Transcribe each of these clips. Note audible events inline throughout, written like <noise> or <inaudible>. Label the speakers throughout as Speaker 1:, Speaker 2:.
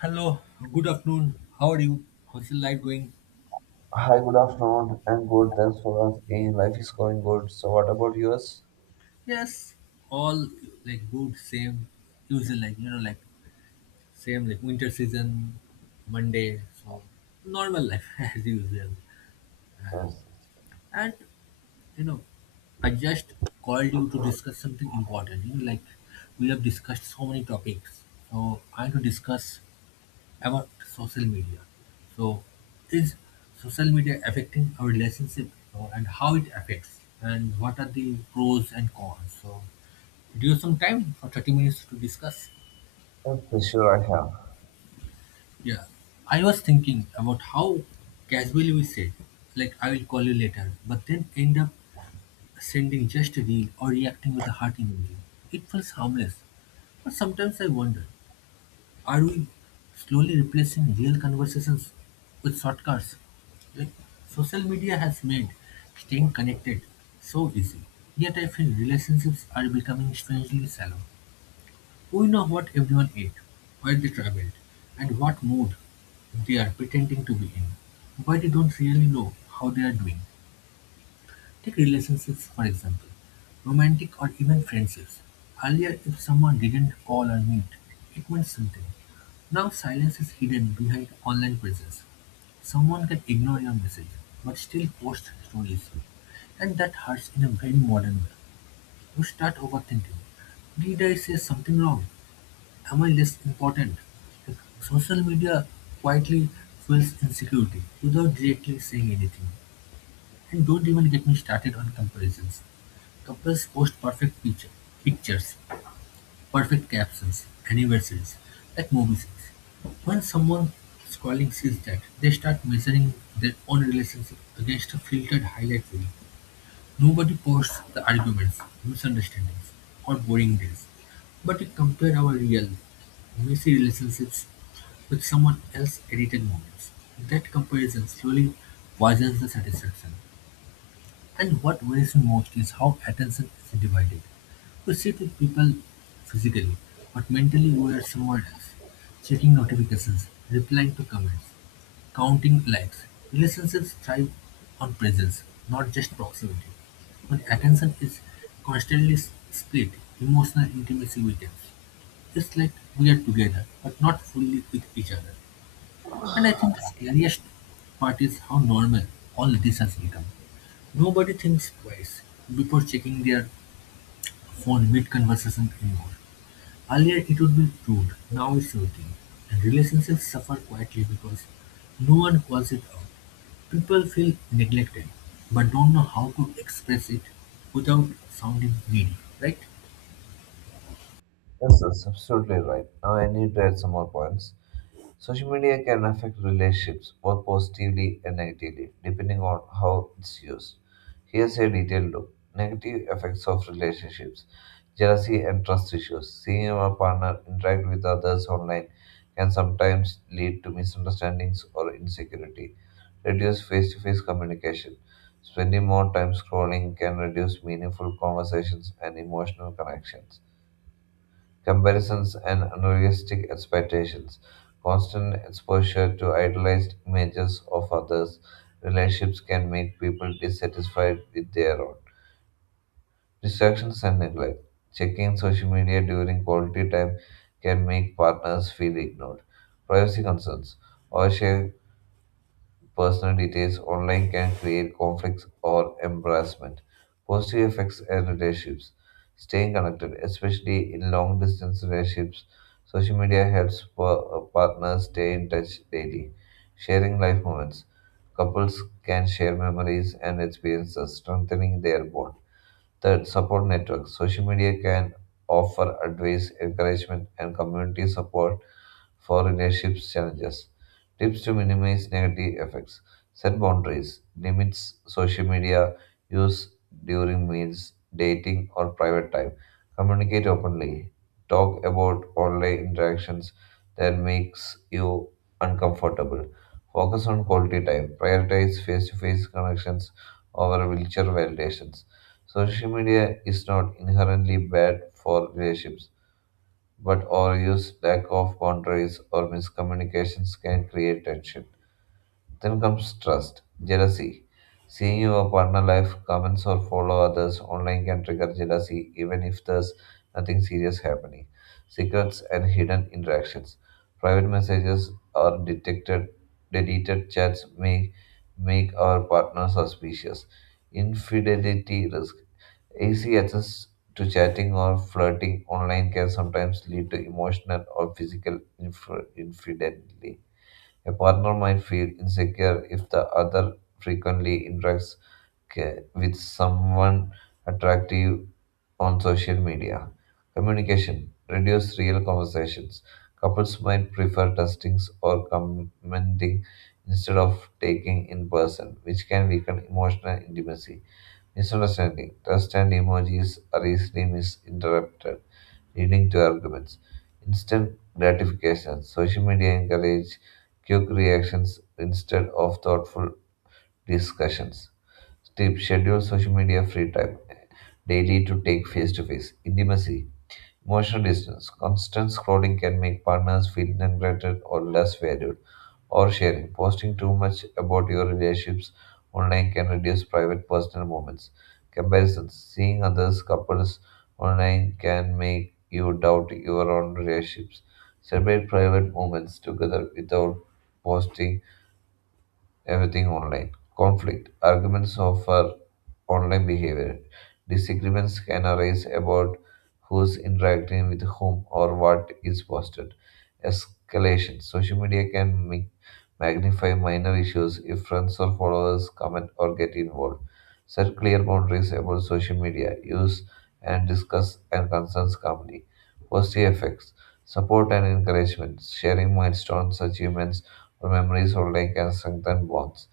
Speaker 1: Hello, good afternoon. How are you? How's your life going?
Speaker 2: Hi, good afternoon. I'm good. Thanks for asking. Life is going good. So, what about yours?
Speaker 1: Yes, all like good, same usual like like same like winter season, Monday, so normal life <laughs> as usual.
Speaker 2: Yes,
Speaker 1: And you know, I just called you to discuss something important. Like we have discussed so many topics, so I want to discuss about social media. So, is social media affecting our relationship and how it affects, and what are the pros and cons? So, do you have some time for 30 minutes to discuss?
Speaker 2: yes. Yes, sure, I have.
Speaker 1: Yeah, I was thinking about how casually we said, like, I will call you later, but then end up sending just a reel or reacting with a heart emoji. It feels harmless, but sometimes I wonder are we slowly replacing real conversations with shortcuts? Like, social media has made staying connected so easy. Yet I feel relationships are becoming strangely shallow. We know what everyone ate, where they traveled, and what mood they are pretending to be in, but we don't really know how they are doing. Take relationships for example, romantic or even friendships. Earlier, if someone didn't call or meet, it meant something. Now, silence is hidden behind online presence. Someone can ignore your message, but still post stories, and that hurts in a very modern way. You start overthinking. Did I say something wrong? Am I less important? Like, social media quietly fuels insecurity without directly saying anything. And don't even get me started on comparisons. Couples post perfect pictures, perfect captions, anniversaries, like movie scenes. When someone scrolling sees that, they start measuring their own relationship against a filtered highlight reel. Nobody posts the arguments, misunderstandings, or boring days, but we compare our real, messy relationships with someone else's edited moments. That comparison slowly poisons the satisfaction. And what worries me most is how attention is divided. We sit with people physically, but mentally we are somewhere else, checking notifications, replying to comments, counting likes. Relationships thrive on presence, not just proximity. When attention is constantly split, emotional intimacy weakens. It's like we are together, but not fully with each other. And I think the scariest part is how normal all this has become. Nobody thinks twice before checking their phone mid-conversation anymore. Earlier it would be rude, now it's routine. And relationships suffer quietly because no one calls it out. People feel neglected, but don't know how to express it without sounding greedy, right?
Speaker 2: Yes, that's absolutely right. Now, I need to add some more points. Social media can affect relationships both positively and negatively, depending on how it's used. Here's a detailed look. Negative effects of relationships jealousy and trust issues. Seeing our partner interact with others online can sometimes lead to misunderstandings or insecurity. Reduce face to face communication. Spending more time scrolling can reduce meaningful conversations and emotional connections comparisons and unrealistic expectations, constant exposure to idealized images of others, relationships can make people dissatisfied with their own. Distractions and neglect. Checking social media during quality time can make partners feel ignored. Privacy concerns. Oversharing personal details online can create conflicts or embarrassment. Positive effects and relationships. Staying connected, especially in long distance relationships, social media helps partners stay in touch daily. Sharing life moments. Couples can share memories and experiences, strengthening their bond. Third, support networks. Social media can offer advice, encouragement, and community support for relationships challenges. Tips to minimize negative effects. Set boundaries. Limits social media use during meals, dating, or private time. Communicate openly. Talk about online interactions that makes you uncomfortable. Focus on quality time. Prioritize face-to-face connections over wheelchair validations. Social media is not inherently bad for relationships, but overuse, lack of boundaries, or miscommunications can create tension. Then comes trust, jealousy. Seeing your partner life, comments, or follow others online can trigger jealousy even if there's nothing serious happening. Secrets and hidden interactions. Private messages or detected, deleted chats may make our partner suspicious. Infidelity risk. Easy access to chatting or flirting online can sometimes lead to emotional or physical infidelity. A partner might feel insecure if the other frequently interacts with someone attractive on social media. Communication reduce real conversations. Couples might prefer textings or commenting instead of taking in person, which can weaken emotional intimacy. Misunderstanding trust and emojis are easily misinterpreted leading to arguments. Instant gratification. Social media encourage quick reactions instead of thoughtful discussions. Tip: schedule social media free time daily to take face to face. Intimacy. Emotional distance. Constant scrolling can make partners feel neglected or less valued or sharing. Posting too much about your relationships online can reduce private personal moments. Comparisons. Seeing others' couples online can make you doubt your own relationships. Celebrate private moments together without posting everything online. Conflict arguments over online behavior. Disagreements can arise about who's interacting with whom or what is posted. Escalation. Social media can magnify minor issues if friends or followers comment or get involved. Set clear boundaries about social media use and discuss and concerns calmly. Positive effects. Support and encouragement. Sharing milestones, achievements, memories online can strengthen bonds,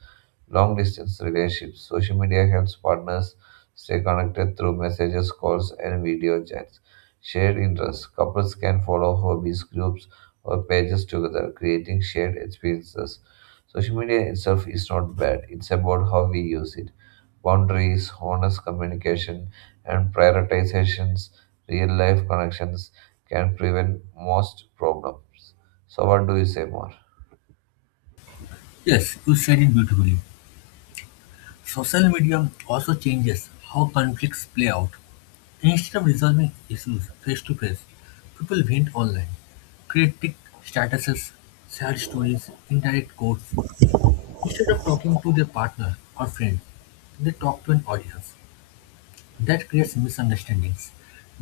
Speaker 2: long distance relationships. Social media helps partners stay connected through messages, calls, and video chats. Shared interests. Couples can follow hobbies, groups, or pages together, creating shared experiences. Social media itself is not bad, it's about how we use it. Boundaries, honest communication, and prioritizations, real life connections can prevent most problems. So, what do you say more?
Speaker 1: Yes, you said it beautifully. Social media also changes how conflicts play out. Instead of resolving issues face to face, people vent online, critique statuses, share stories, indirect quotes. Instead of talking to their partner or friend, they talk to an audience. That creates misunderstandings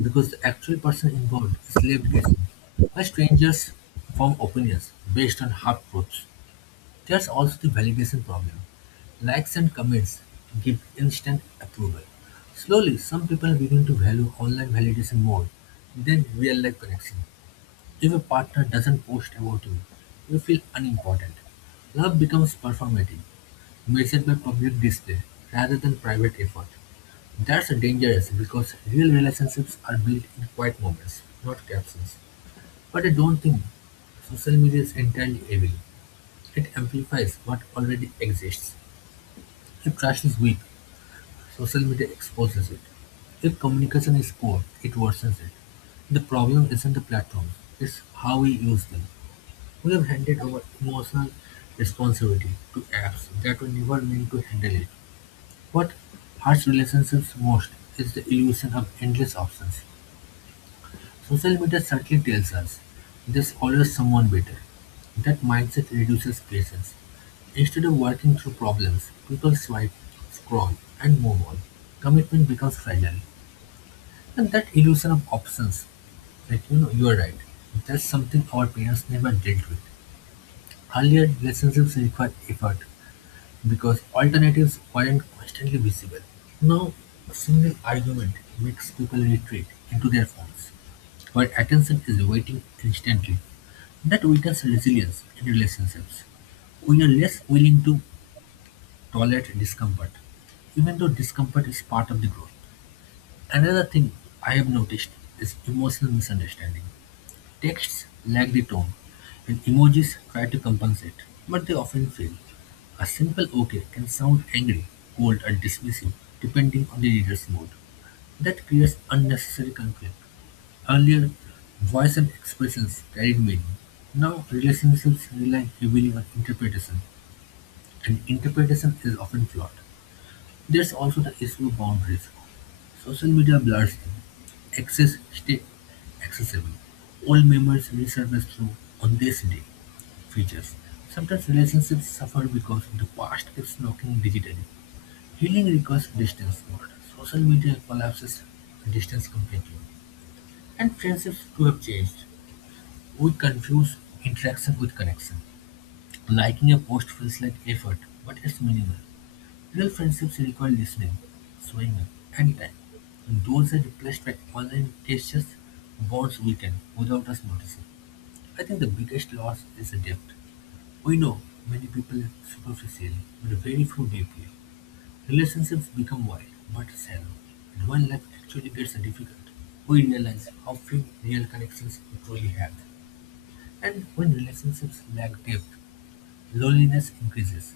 Speaker 1: because the actual person involved is left guessing, while strangers form opinions based on half truths. There's also the validation problem. Likes and comments give instant approval. Slowly, some people begin to value online validation more than real life connection. If a partner doesn't post about you, you feel unimportant. Love becomes performative, measured by public display rather than private effort. That's dangerous because real relationships are built in quiet moments, not captions. But I don't think social media is entirely evil. It amplifies what already exists. If trust is weak, social media exposes it. If communication is poor, it worsens it. The problem isn't the platforms, it's how we use them. We have handed over emotional responsibility to apps that were never meant to handle it. What hurts relationships most is the illusion of endless options. Social media certainly tells us "there's always someone better." That mindset reduces patience. Instead of working through problems, people swipe, scroll, and move on. Commitment becomes fragile. And that illusion of options, like you are right. That's something our parents never dealt with. Earlier, relationships required effort because alternatives weren't constantly visible. Now, a single argument makes people retreat into their phones where attention is waiting instantly. That weakens resilience in relationships. We are less willing to tolerate discomfort, even though discomfort is part of the growth. Another thing I have noticed is emotional misunderstanding. Texts lack the tone, and emojis try to compensate, but they often fail. A simple okay can sound angry, cold, or dismissive, depending on the reader's mood. That creates unnecessary conflict. Earlier, voice and expressions carried meaning. Now, relationships rely heavily on interpretation, and interpretation is often flawed. There's also the issue of boundaries. Social media blurs them. Access stay accessible. Old memories resurface through on this day features. Sometimes relationships suffer because the past keeps knocking digitally. Healing requires distance, but social media collapses distance completely. And friendships too have changed. We confuse interaction with connection. Liking a post feels like effort, but it's minimal. Real friendships require listening, showing up, and time. And those are replaced by online gestures, bonds weaken without us noticing. I think the biggest loss is the depth. We know many people superficially, but very few deeply. Relationships become wild, but shallow. And when life actually gets difficult, we realize how few real connections we truly have. And when relationships lack depth, loneliness increases,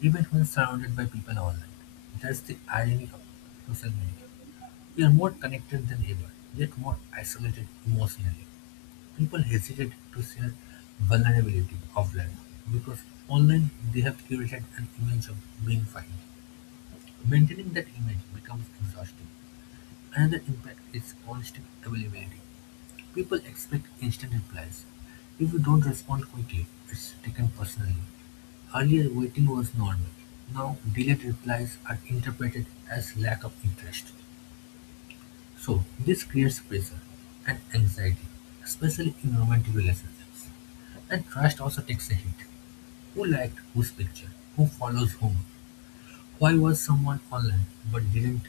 Speaker 1: even when surrounded by people online. That's the irony of social media. We are more connected than ever, yet more isolated emotionally. People hesitate to share vulnerability offline because online they have curated an image of being fine. Maintaining that image becomes exhausting. Another impact is constant availability. People expect instant replies. If you don't respond quickly, it's taken personally. Earlier, waiting was normal. Now, delayed replies are interpreted as lack of interest. So, this creates pressure and anxiety, especially in romantic relationships. And trust also takes a hit. Who liked whose picture? Who follows whom? Why was someone online but didn't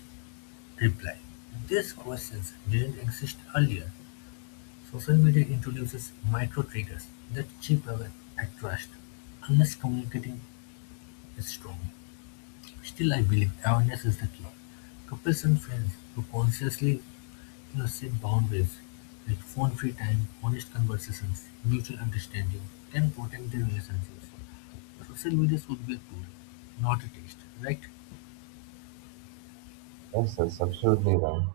Speaker 1: reply? These questions didn't exist earlier. Social media introduces micro-triggers that chip away at trust, unless communicating is strong. Still, I believe awareness is the key. Couples and friends who consciously set boundaries, like phone-free time, honest conversations, mutual understanding, can protect their relationships. Social media should be a tool, not a test, right?
Speaker 2: Yes, that's absolutely right.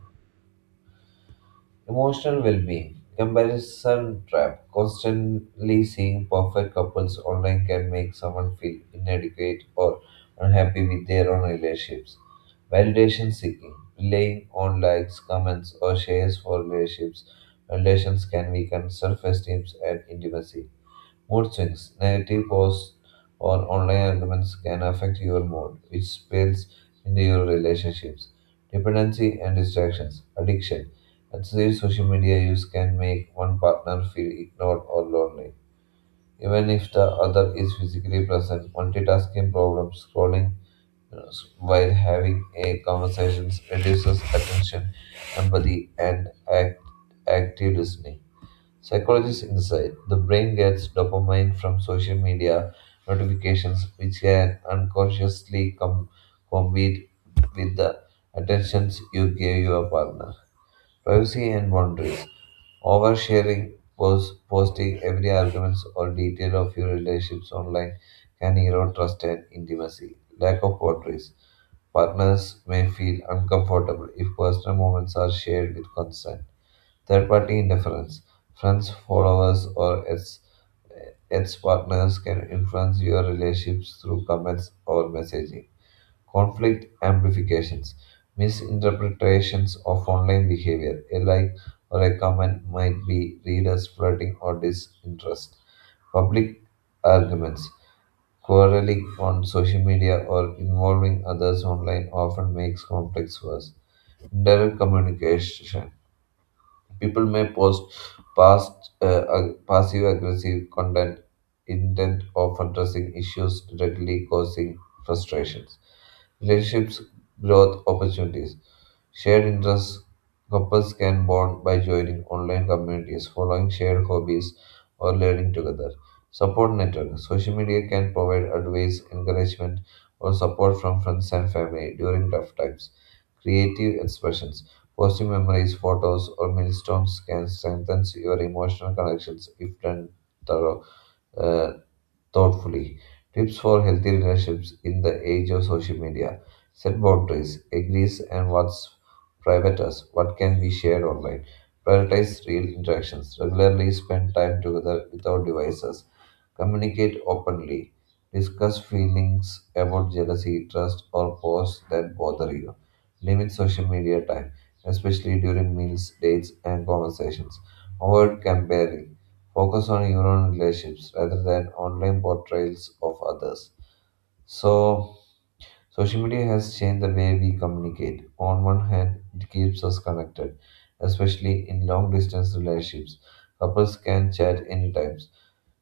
Speaker 2: Emotional well-being, comparison trap. Constantly seeing perfect couples online can make someone feel inadequate or unhappy with their own relationships. Validation seeking, relying on likes, comments, or shares for relationships. Validations can weaken self-esteem and intimacy. Mood swings, negative posts or online arguments can affect your mood, which spills into your relationships. Dependency and distractions, addiction. Excessive social media use can make one partner feel ignored or lonely. Even if the other is physically present, multitasking problems, scrolling uh, while having a conversation reduces attention, empathy, and active listening. Psychologists insight the brain gets dopamine from social media notifications, which can unconsciously compete with the attentions you give your partner. Privacy and boundaries. Oversharing, posting every argument or detail of your relationships online can erode trust and intimacy. Lack of boundaries. Partners may feel uncomfortable if personal moments are shared with consent. Third party interference. Friends, followers, or its partners can influence your relationships through comments or messaging conflict amplifications, misinterpretations of online behavior. A like or a comment might be read as flirting or disinterest. Public arguments, quarreling on social media or involving others online often makes conflicts worse. Direct communication. People may post past passive aggressive content intent of addressing issues directly causing frustrations. Relationships, growth opportunities. Shared interests. Couples can bond by joining online communities, following shared hobbies, or learning together. Support network. Social media can provide advice, encouragement, or support from friends and family during tough times. Creative expressions. Positive memories, photos, or milestones can strengthen your emotional connections if done thorough, uh, thoughtfully. Tips for healthy relationships in the age of social media. Set boundaries, agrees and what's private us, what can be shared online. Prioritize real interactions. Regularly spend time together without devices. Communicate openly. Discuss feelings about jealousy, trust, or posts that bother you. Limit social media time, especially during meals, dates, and conversations. Avoid comparing focus on your own relationships rather than online portrayals of others. So, social media has changed the way we communicate. On one hand, it keeps us connected, especially in long distance relationships. Couples can chat anytime,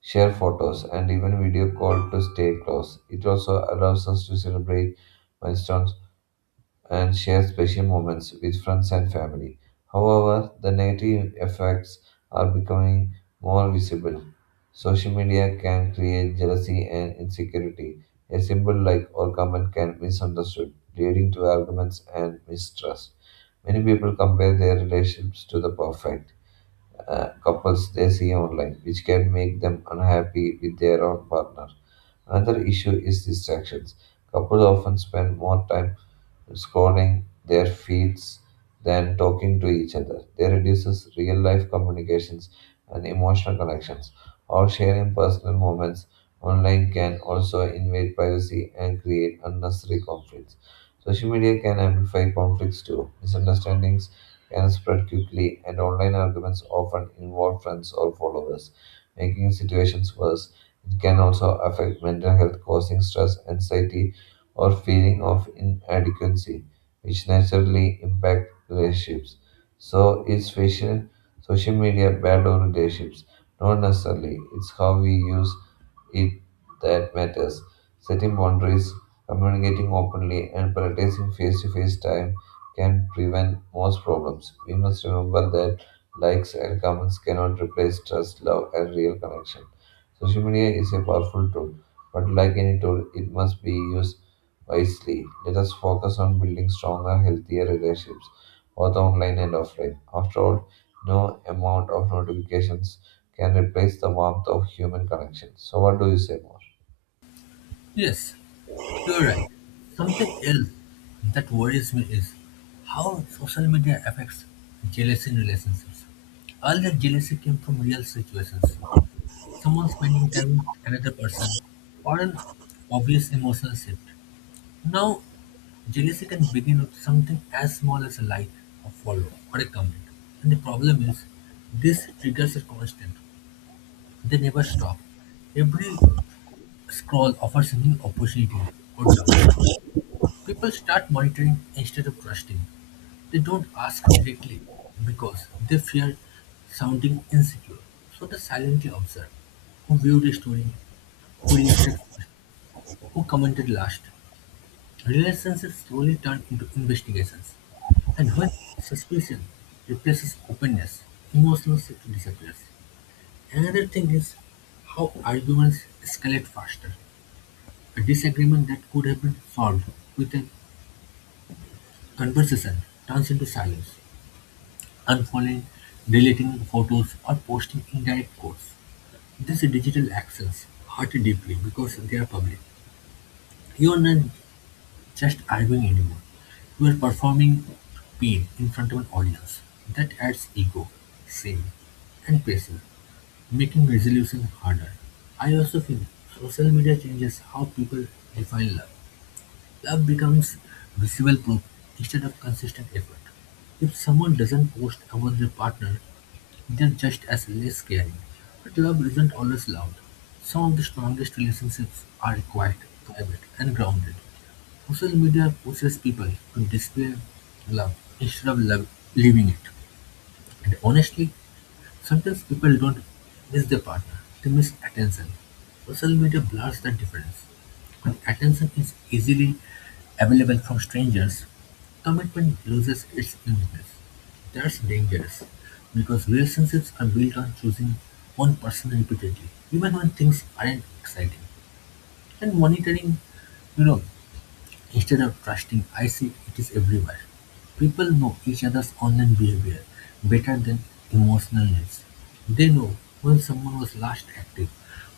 Speaker 2: share photos, and even video call to stay close. It also allows us to celebrate milestones and share special moments with friends and family. However, the negative effects are becoming more visible. Social media can create jealousy and insecurity. A simple like or comment can be misunderstood, leading to arguments and mistrust. Many people compare their relationships to the perfect couples they see online, which can make them unhappy with their own partner. Another issue is distractions. Couples often spend more time scrolling their feeds than talking to each other. They reduces real life communications and emotional connections. Or sharing personal moments online can also invade privacy and create unnecessary conflicts. Social media can amplify conflicts too. Misunderstandings can spread quickly, and online arguments often involve friends or followers, making situations worse. It can also affect mental health, causing stress, anxiety, or feeling of inadequacy, which naturally impact relationships. So, is facial social media bad or relationships? Not necessarily. It's how we use it that matters. Setting boundaries, communicating openly, and practicing face to face time can prevent most problems. We must remember that likes and comments cannot replace trust, love, and real connection. Social media is a powerful tool, but like any tool, it must be used wisely. Let us focus on building stronger, healthier relationships, both online and offline. After all, no amount of notifications can replace the warmth of human connection. So, what do you say more?
Speaker 1: Yes, you're right. Something else that worries me is how social media affects jealousy in relationships. All Earlier, jealousy came from real situations, someone spending time with another person, or an obvious emotional shift. Now, jealousy can begin with something as small as a like, a follow, or a comment. And the problem is, these triggers are constant, they never stop. Every scroll offers a new opportunity or doubt. People start monitoring instead of trusting. They don't ask directly because they fear sounding insecure. So they silently observe who viewed a story, who reacted first, who commented last. Relationships slowly turn into investigations. And when suspicion replaces openness, emotional safety disappears. Another thing is how arguments escalate faster. A disagreement that could have been solved with a conversation turns into silence. Unfollowing, deleting photos or posting indirect quotes. These digital actions hurt deeply because they are public. You are not just arguing anymore. You are performing pain in front of an audience. That adds ego, shame, and pressure, making resolution harder. I also feel social media changes how people define love. Love becomes visible proof instead of consistent effort. If someone doesn't post about their partner they're just as less scary, but love isn't always loud. Some of the strongest relationships are quiet, private, and grounded. Social media pushes people to display love instead of love, living it. And honestly, sometimes people don't miss their partner, they miss attention. Social media blurs that difference. When attention is easily available from strangers, commitment loses its uniqueness. That's dangerous because relationships are built on choosing one person repeatedly, even when things aren't exciting. And monitoring, you know, instead of trusting I see it is everywhere. People know each other's online behavior better than emotional needs. They know when someone was last active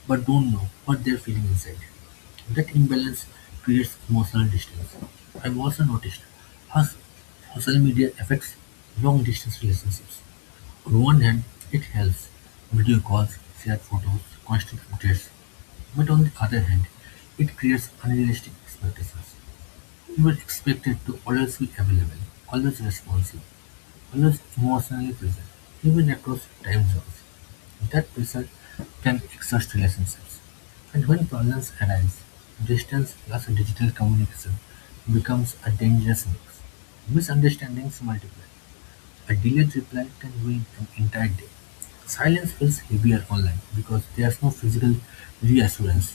Speaker 1: but don't know what they're feeling inside. That imbalance creates emotional distance. I've also noticed how social media affects long distance relationships. On one hand, it helps video calls, shared photos, constant updates. But on the other hand, it creates unrealistic expectations. You were expected to always be available, always responsive, always emotionally present, even across time zones. That pressure can exhaust relationships. And when problems arise, distance plus digital communication becomes a dangerous mix. Misunderstandings multiply. A delayed reply can ruin an entire day. Silence feels heavier online because there's no physical reassurance.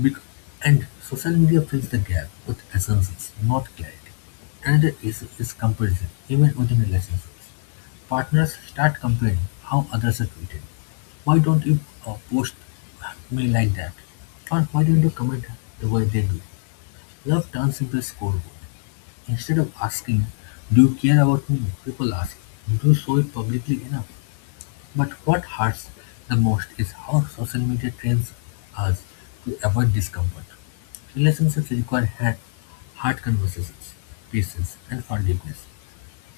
Speaker 1: Bec- And social media fills the gap with assumptions, not clarity. Another issue is comparison, even within relationships. Partners start comparing how others are treated. Why don't you post me like that? Or why don't you comment the way they do? Love turns into a scoreboard. Instead of asking, do you care about me? People ask, do you show it publicly enough? But what hurts the most is how social media trains us to avoid discomfort. Relationships require hard conversations, patience, and forgiveness.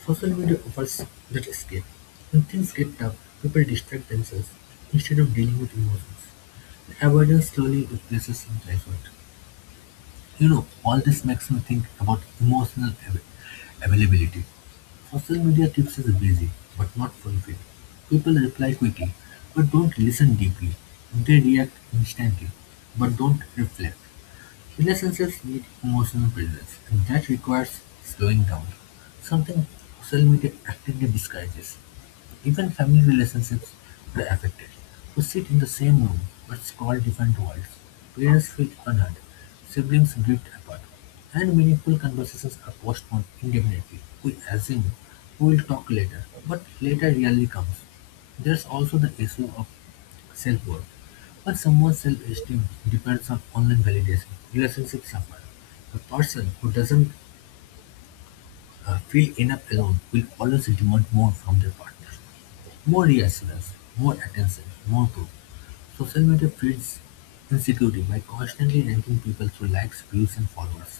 Speaker 1: Social media offers that escape. When things get tough, people distract themselves instead of dealing with emotions. The avoidance slowly replaces self effort. All this makes me think about emotional availability. Social media keeps us busy, but not fulfilled. People reply quickly, but don't listen deeply. They react instantly, but don't reflect. Relationships need emotional presence, and that requires slowing down, something social media actively disguises. Even family relationships were affected: we sit in the same room, but scroll different worlds, parents feel unheard, siblings drift apart, and meaningful conversations are postponed indefinitely. We assume we will talk later, but later rarely comes. There's also the issue of self-worth. When someone's self-esteem depends on online validation, relationships suffer. A person who doesn't feel enough alone will always demand more from their partner. More reassurance, more attention, more proof social media feeds insecurity by constantly ranking people through likes, views and followers.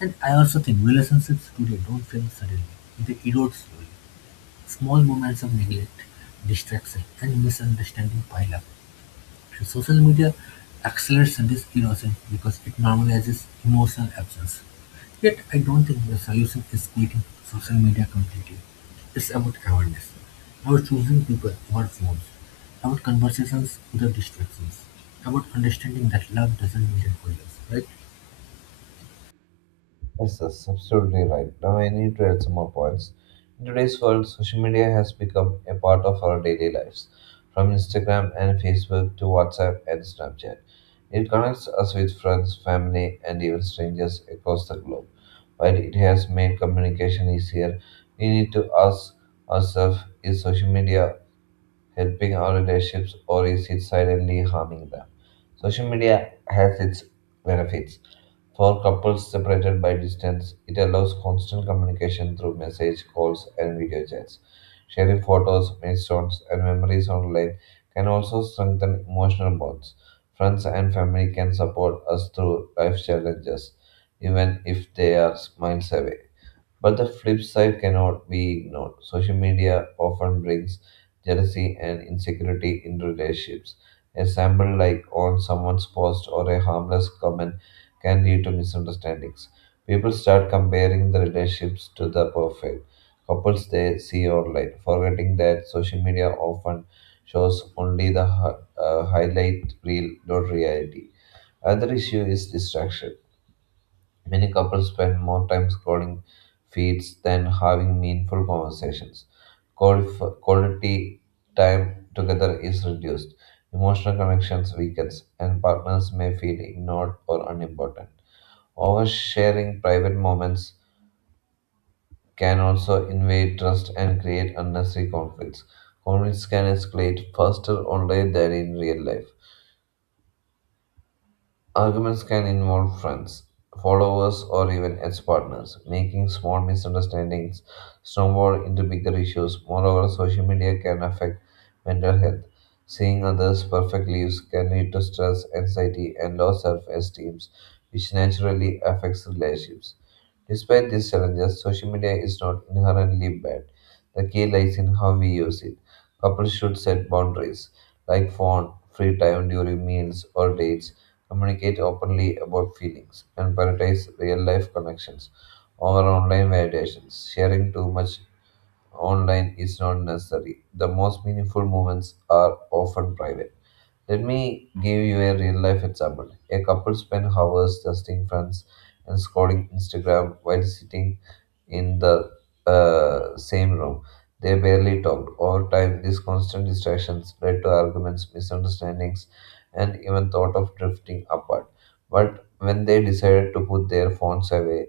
Speaker 1: And I also think relationships today don't fail suddenly. They erode slowly. Small moments of neglect, distraction and misunderstanding pile up. Social media accelerates this erosion because it normalizes emotional absence. Yet, I don't think the solution is quitting social media completely. It's about awareness, about choosing people over phones, about conversations without distractions, about understanding that love doesn't mean it for us, right?
Speaker 2: Yes, that's absolutely right. Now, I need to add some more points. In today's world, social media has become a part of our daily lives, from Instagram and Facebook to WhatsApp and Snapchat. It connects us with friends, family, and even strangers across the globe. While it has made communication easier, we need to ask ourselves, is social media helping our relationships or is it silently harming them? Social media has its benefits. For couples separated by distance, it allows constant communication through message, calls, and video chats. Sharing photos, milestones, and memories online can also strengthen emotional bonds. Friends and family can support us through life challenges, even if they are miles away. But the flip side cannot be ignored. Social media often brings jealousy and insecurity in relationships. A sample like on someone's post or a harmless comment can lead to misunderstandings. People start comparing the relationships to the perfect couples they see online, forgetting that social media often shows only the highlight reel, not reality. Other issue is distraction. Many couples spend more time scrolling feeds than having meaningful conversations. Quality time together is reduced, emotional connections weakens, and partners may feel ignored or unimportant. Oversharing private moments can also invade trust and create unnecessary conflicts. Conflicts can escalate faster online than in real life. Arguments can involve friends, followers, or even ex partners, making small misunderstandings snowball into bigger issues. Moreover, social media can affect mental health. Seeing others' perfect lives can lead to stress, anxiety, and low self esteem, which naturally affects relationships. Despite these challenges, social media is not inherently bad. The key lies in how we use it. Couples should set boundaries, like phone, free time during meals or dates communicate openly about feelings, and prioritize real life connections over online validations. Sharing too much online is not necessary. The most meaningful moments are often private. Let me give you a real life example. A couple spent hours testing friends and scrolling Instagram while sitting in the same room. They barely talked. Over time, these constant distractions led to arguments, misunderstandings, and even thought of drifting apart. But when they decided to put their phones away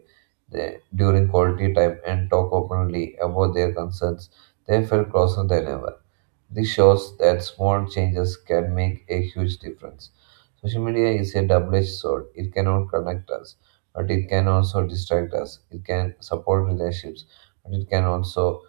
Speaker 2: they, during quality time and talk openly about their concerns, they felt closer than ever. This shows that small changes can make a huge difference. Social media is a double edged sword. It cannot connect us, but it can also distract us. It can support relationships, but it can also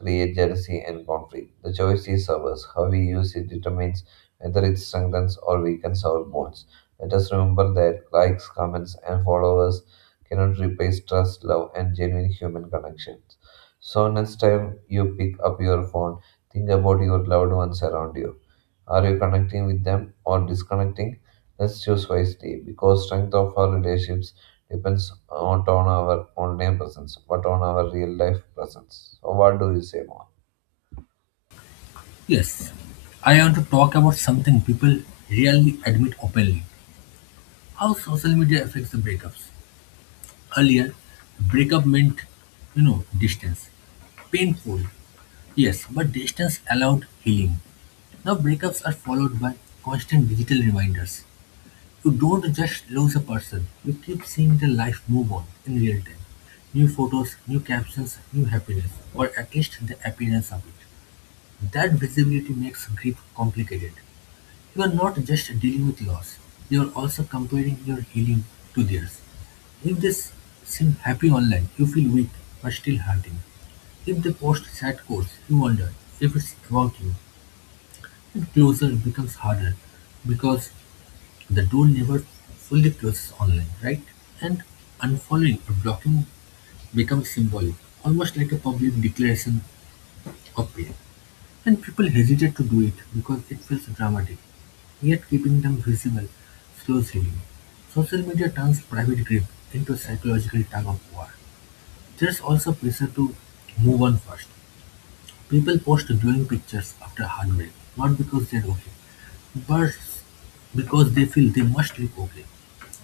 Speaker 2: create jealousy and conflict. The choice is ours. How we use it determines whether it strengthens or weakens our bonds. Let us remember that likes, comments, and followers cannot replace trust, love, and genuine human connections. So, next time you pick up your phone, think about your loved ones around you. Are you connecting with them or disconnecting? Let's choose wisely because strength of our relationships depends not on our online presence but on our real life presence. So what do you say more?
Speaker 1: Yes, I want to talk about something people rarely admit openly how social media affects the breakups. Earlier, breakup meant, distance, painful, yes, but distance allowed healing. Now breakups are followed by constant digital reminders. You don't just lose a person, you keep seeing their life move on in real time. New photos, new captions, new happiness, or at least the appearance of it. That visibility makes grief complicated. You are not just dealing with loss, you are also comparing your healing to theirs. If they seem happy online, you feel weak but still hurting. If they post sad quotes, you wonder if it's about you. Closure becomes harder because the door never fully closes online, right? And unfollowing or blocking becomes symbolic, almost like a public declaration of pain. And people hesitate to do it because it feels dramatic, yet keeping them visible slows healing. Social media turns private grief into a psychological tug of war. There's also pressure to move on first. People post glowing pictures after heartbreak, not because they're okay, births because they feel they must look okay,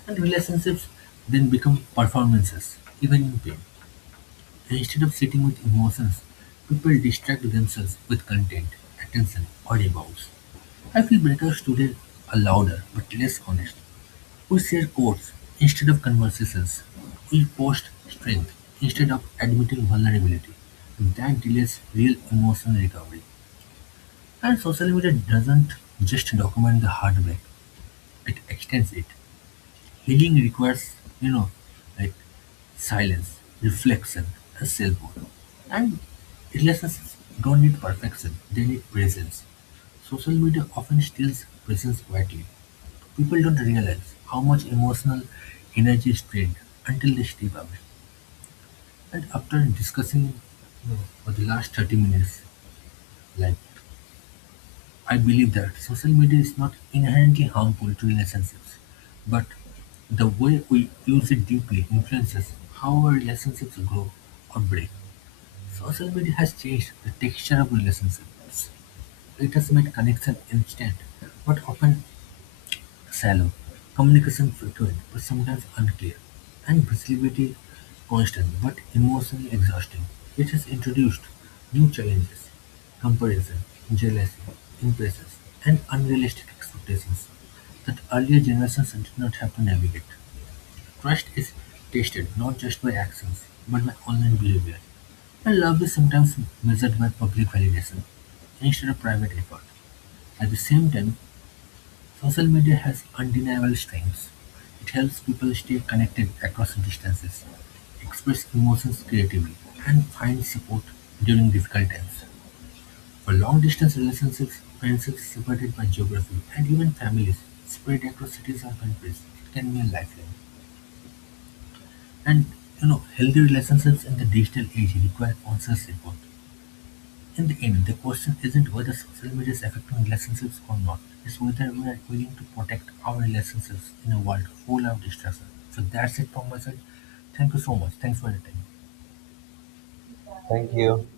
Speaker 1: and relationships then become performances, even in pain. Instead of sitting with emotions, people distract themselves with content, attention, or rewards. I feel breakups today are louder but less honest. We share quotes instead of conversations. We post strength instead of admitting vulnerability. That delays real emotional recovery. And social media doesn't just document the heartbreak, it extends it. Healing requires, like silence, reflection, and self-worth. And relationships don't need perfection, they need presence. Social media often steals presence quietly. People don't realize how much emotional energy is drained until they step away. And after discussing you know, for the last 30 minutes, like I believe that social media is not inherently harmful to relationships, but the way we use it deeply influences how our relationships grow or break. Social media has changed the texture of relationships. It has made connection instant, but often shallow, communication frequent but sometimes unclear, and visibility constant but emotionally exhausting. It has introduced new challenges, comparison, jealousy, impatience, and unrealistic expectations that earlier generations did not have to navigate. Trust is tested not just by actions but by online behavior, and love is sometimes measured by public validation instead of private effort. At the same time, social media has undeniable strengths: it helps people stay connected across distances, express emotions creatively, and find support during difficult times. For long-distance relationships, friendships separated by geography, and even families spread across cities or countries, it can be a lifeline. And you know, healthy relationships in the digital age require conscious effort. In the end, the question isn't whether social media is affecting relationships or not, it's whether we are willing to protect our relationships in a world full of distraction. So that's it from my side. Thank you so much. Thanks for your time.
Speaker 2: Thank you.